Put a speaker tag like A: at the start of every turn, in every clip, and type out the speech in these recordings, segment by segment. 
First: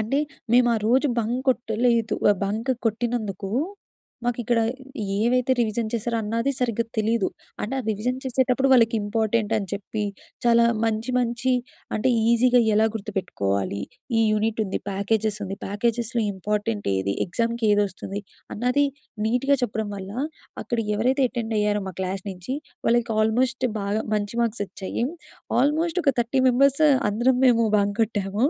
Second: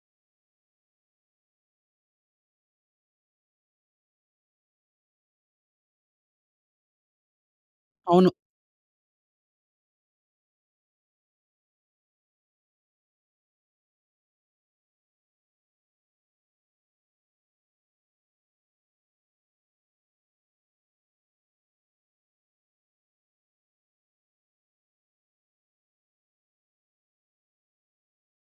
A: అంటే, మేము ఆ రోజు బంక్ కొట్టలేదు. ఆహ్, బంక్ కొట్టినందుకు మాకు ఇక్కడ ఏవైతే రివిజన్ చేశారో అన్నాది సరిగ్గా తెలీదు. అంటే ఆ రివిజన్
B: అవును.
A: చేసేటప్పుడు వాళ్ళకి ఇంపార్టెంట్ అని చెప్పి, చాలా మంచి మంచి అంటే ఈజీగా ఎలా గుర్తుపెట్టుకోవాలి, ఈ యూనిట్ ఉంది. ప్యాకేజెస్ ఉంది. ప్యాకేజెస్‌లో ఇంపార్టెంట్ ఏది, ఎగ్జాముకి ఏది వస్తుంది, అన్నది నీట్‌గా చెప్పడం వల్ల, అక్కడ ఎవరైతే అటెండ్ అయ్యారో మా క్లాస్ నుంచి, వాళ్ళకి ఆల్మోస్ట్ బాగా మంచి మార్క్స్ వచ్చాయి. ఆల్మోస్ట్ ఒక 30 మెంబర్స్ అందరం మేము బంక్ కొట్టాము.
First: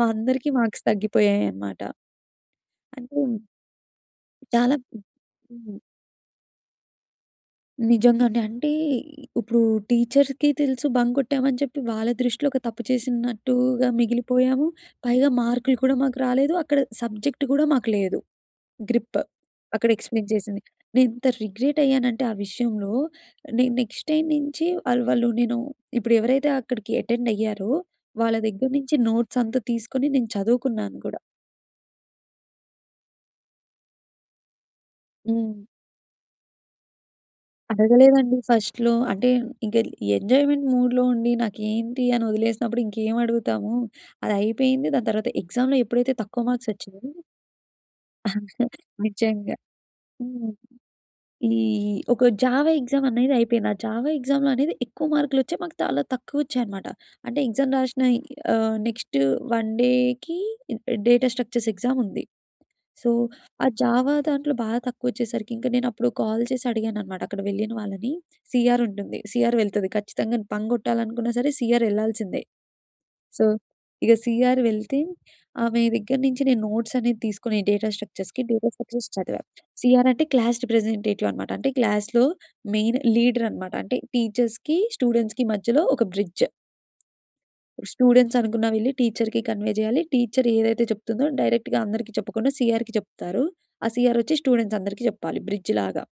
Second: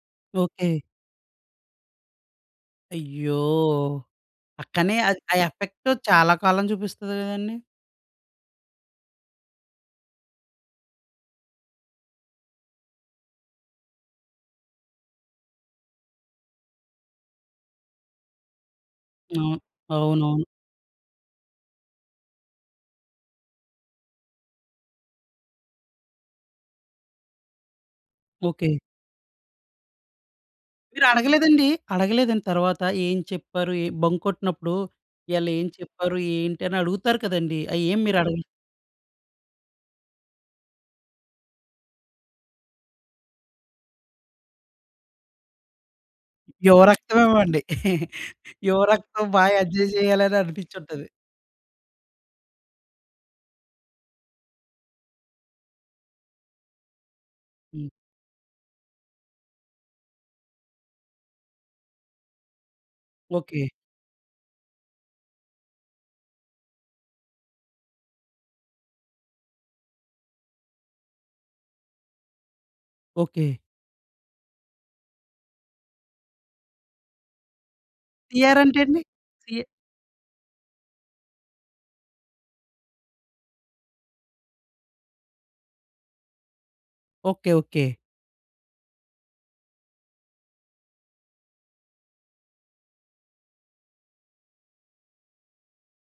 A: మా అందరికీ
B: ఓకే.
A: మార్క్స్ తగ్గిపోయాయి అనమాట. అంటే
B: అయ్యో!
A: చాలా
B: అక్కడనే ఆ ఆ
A: హ్మ్.
B: ఎఫెక్ట్ చాలా కాలం చూపిస్తది కదండీ?
A: నిజంగానే. అంటే, ఇప్పుడు టీచర్స్‌కి తెలుసు బంక్ కొట్టాము అని చెప్పి, వాళ్ళ దృష్టిలో ఒక తప్పు చేసినట్టుగా మిగిలిపోయాము. పైగా మార్కులు కూడా మాకు రాలేదు. అక్కడ సబ్జెక్ట్ కూడా మాకు లేదు. గ్రిప్.
B: అవును.
A: అక్కడ ఎక్స్‌ప్లెయిన్
B: అవునవును.
A: చేసింది. నేను ఇంత రిగ్రెట్ అయ్యానంటే ఆ విషయంలో, నేను నెక్స్ట్ టైమ్ నుంచి వాళ్ళు, వాళ్ళు నేను ఇప్పుడు ఎవరైతే అక్కడికి అటెండ్ అయ్యారో వాళ్ళ దగ్గర
B: ఓకే.
A: నుంచి నోట్స్ అంతా తీసుకొని నేను చదువుకున్నాను
B: మీరు
A: కూడా.
B: అడగలేదండి, అడగలేదండి తరువాత ఏం చెప్పారు ఏం బంక్ కొట్టినప్పుడు, ఇయళ
A: హ్మ్.
B: ఏం చెప్పారు? ఏంటి? అని అడుగుతారు కదండీ. అవి ఏమి మీరు
A: అడగలేదండి
B: అడగలే?
A: ఫస్ట్‌లో. అంటే, ఇంక ఎంజాయ్‌మెంట్ మూడ్‌లో ఉండి నాకేంటి అని వదిలేసినప్పుడు ఇంకేమి అడుగుతాము. అది అయిపోయింది. దాని తర్వాత ఎగ్జామ్‌లో ఎప్పుడైతే తక్కువ మార్క్స్
B: యువ
A: వచ్చాయో
B: రక్తం ఏవో‌ అండి. యువ రక్తం, బాగా
A: నిజంగా.
B: ఎంజాయ్ చేయాలి, అని
A: హ్మ్,
B: అనిపించి ఉంటది.
A: ఈ ఒక జావా ఎగ్జామ్‌ అనేది అయిపోయింది. ఆ జావా ఎగ్జామ్ అనేది ఎక్కువ మార్కులు వచ్చేయి, మాకు చాలా తక్కువ వచ్చాయి అన్నమాట. అంటే ఎగ్జామ్‌
B: హ్మ్.
A: రాసిన ఆహ్, నెక్స్ట్ వన్ డేకి day day data structures exam ఉంది. సో, ఆ
B: ఓకే.
A: జావా దాంట్లో బాగా తక్కువ వచ్చేసరికి ఇంకా నేను అప్పుడు కాల్ చేసి అడిగాను అనమాట అక్కడ వెళ్ళిన వాళ్ళని. సి ఆర్ ఉంటుంది. సి ఆర్ వెళ్తది ఖచ్చితంగా. బంక్ కొట్టాలనుకున్నా సరే, సి ఆర్ ఎళ్ళాల్సిందే. So,
B: okay.
A: ఇక సి ఆర్ వెళ్తే ఆమె దగ్గర నుంచి నేను నోట్స్ అనేది తీసుకొని డేటా
B: సి
A: స్ట్రక్చర్స్‌కి,
B: ఆర్
A: డేటా
B: అంటే అండి?
A: స్ట్రక్చర్స్ చదివా.
B: సి
A: సి ఆర్ అంటే క్లాస్ రిప్రజెంటేటివ్ అన్నమాట. అంటే క్లాస్‌లో మెయిన్ లీడర్ అన్నమాట. అంటే, టీచర్స్‌కి, స్టూడెంట్స్‌కి మధ్యలో ఒక బ్రిడ్జ్.
B: ఓకే. ఓకే.
A: ఇప్పుడు స్టూడెంట్స్ అనుకున్నవి వెళ్లి టీచర్‌కి కన్వే చేయాలి. టీచర్ ఏదైతే చెప్తుందో డైరెక్ట్‌గా అందరికీ చెప్పకుండా సి ఆర్‌కి చెప్తారు. ఆ సి ఆర్ వచ్చి స్టూడెంట్స్ అందరికి చెప్పాలి బ్రిడ్జ్ లాగా.